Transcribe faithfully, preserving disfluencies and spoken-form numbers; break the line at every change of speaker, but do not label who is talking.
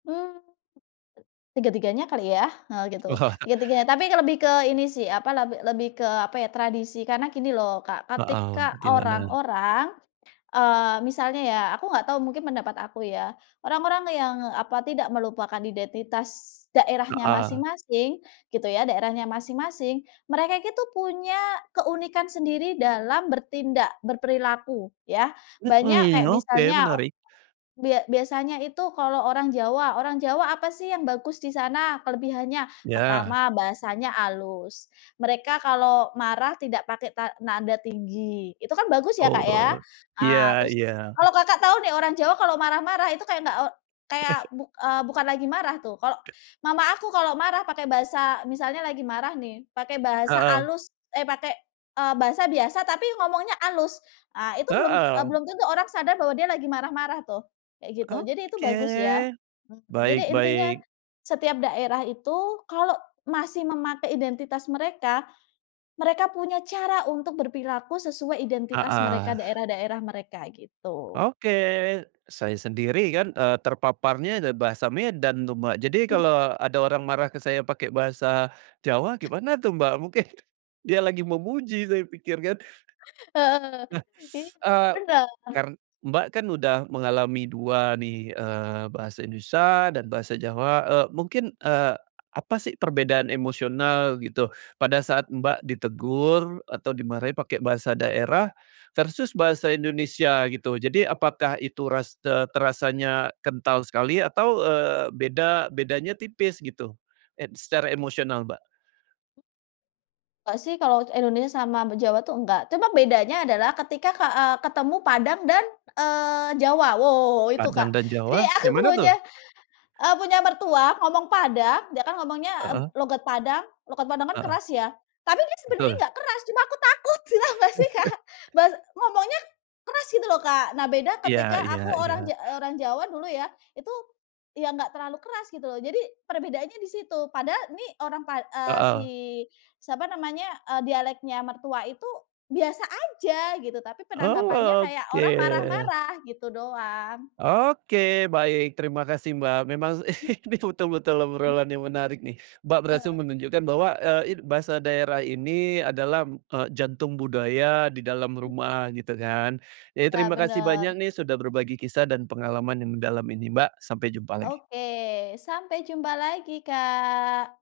Eee, tiga-tiganya kali ya? Heeh, gitu,
Wah.
tiga-tiganya, tapi lebih ke ini sih apa, leb lebih ke apa ya, tradisi. Karena gini loh, Kak,
Heeh,
ketika
gimana?
orang-orang eee, misalnya ya, aku nggak tahu, mungkin pendapat aku ya, orang-orang yang apa tidak melupakan identitas daerahnya
Heeh.
masing-masing gitu ya, daerahnya masing-masing, mereka itu punya keunikan sendiri dalam bertindak, berperilaku ya. Banyak
Mmm,
kayak
oke
misalnya,
menarik.
bia biasanya itu kalau orang Jawa, orang Jawa apa sih yang bagus di sana kelebihannya?
Iya.
Pertama, bahasanya halus, mereka kalau marah tidak pakai ta nada tinggi, itu kan bagus ya, Kak, ya.
Oh,
Nah,
iya
terus
iya.
kalau Kakak tahu nih orang Jawa kalau marah-marah itu kayak nggak e kayak buk eee, bukan lagi marah tuh. Kalau mama aku kalau marah pakai bahasa misalnya lagi marah nih pakai bahasa
Heeh.
halus eh, pakai, eee, bahasa biasa tapi ngomongnya halus, eee, itu belum eee,
Heeh.
belum tentu orang sadar bahwa dia lagi marah-marah tuh, kayak gitu, jadi itu bagus ya.
Oke,
Mhm, jadi
baik
intinya
baik.
setiap daerah itu kalau masih memakai identitas mereka, mereka punya cara untuk berperilaku sesuai identitas mereka,
Heeh.
daerah-daerah mereka gitu.
Oke, saya sendiri kan, eee, terpaparnya ada bahasa Medan tuh, Mbak. Jadi
Hmm.
kalau ada orang marah ke saya pakai bahasa Jawa gimana tuh, Mbak? Mungkin dia lagi memuji saya pikir kan.
Heeh,
Nah,
iya
eee,
bener.
kar Mbak, kan udah mengalami dua nih, eee, bahasa Indonesia dan bahasa Jawa,
Mmm.
eee, mungkin, eee, apa sih perbedaan emosional gitu pada saat Mbak ditegur atau dimarahin pakai bahasa daerah versus bahasa Indonesia gitu? Jadi apakah itu ras te terasanya kental sekali atau, eee, beda bedanya tipis gitu ed secara emosional, Mbak?
Nggak sih, kalau Indonesia sama be Jawa tuh enggak, cuma bedanya adalah ketika ka eee, ketemu Padang dan, eee, Jawa, wow wow wow, itu,
Padang
Kak.
dan
Jadi
Jawa,
aku
kayak mana tuh?
punya eee, punya mertua ngomong Padang, dia kan ngomongnya
Heeh.
logat Padang, logat Padang kan
Heeh.
keras ya, tapi dia sebenarnya
Betul.
nggak keras, cuma aku takut tau gak sih, Kak? Bahas ngomongnya keras gitu loh, Kak. Nah, beda
Iya
ketika
iya
aku orang
iya.
ja orang Jawa dulu ya, itu ya enggak terlalu keras gitu loh. Jadi perbedaannya di situ, padahal nih orang pa eee, si
Heeh.
siapa namanya, eee, dialeknya mertua itu biasa aja gitu tapi
Oh,
penanggapannya kayak orang
oke.
marah-marah, gitu doang.
Oke baik, terima kasih, Mbak, memang
Mmm.
ini betul-betul
Mmm.
obrolan yang menarik nih. Mbak, berhasil
Eee.
menunjukkan bahwa, eee, it bahasa daerah ini adalah, eee, jantung budaya di dalam
Mmm.
rumah gitu kan. Jadi,
Iya,
terima kasih
bener.
banyak nih sudah berbagi kisah dan pengalaman yang dalam ini, Mbak, sampai jumpa lagi.
Oke, sampai jumpa lagi, Kak.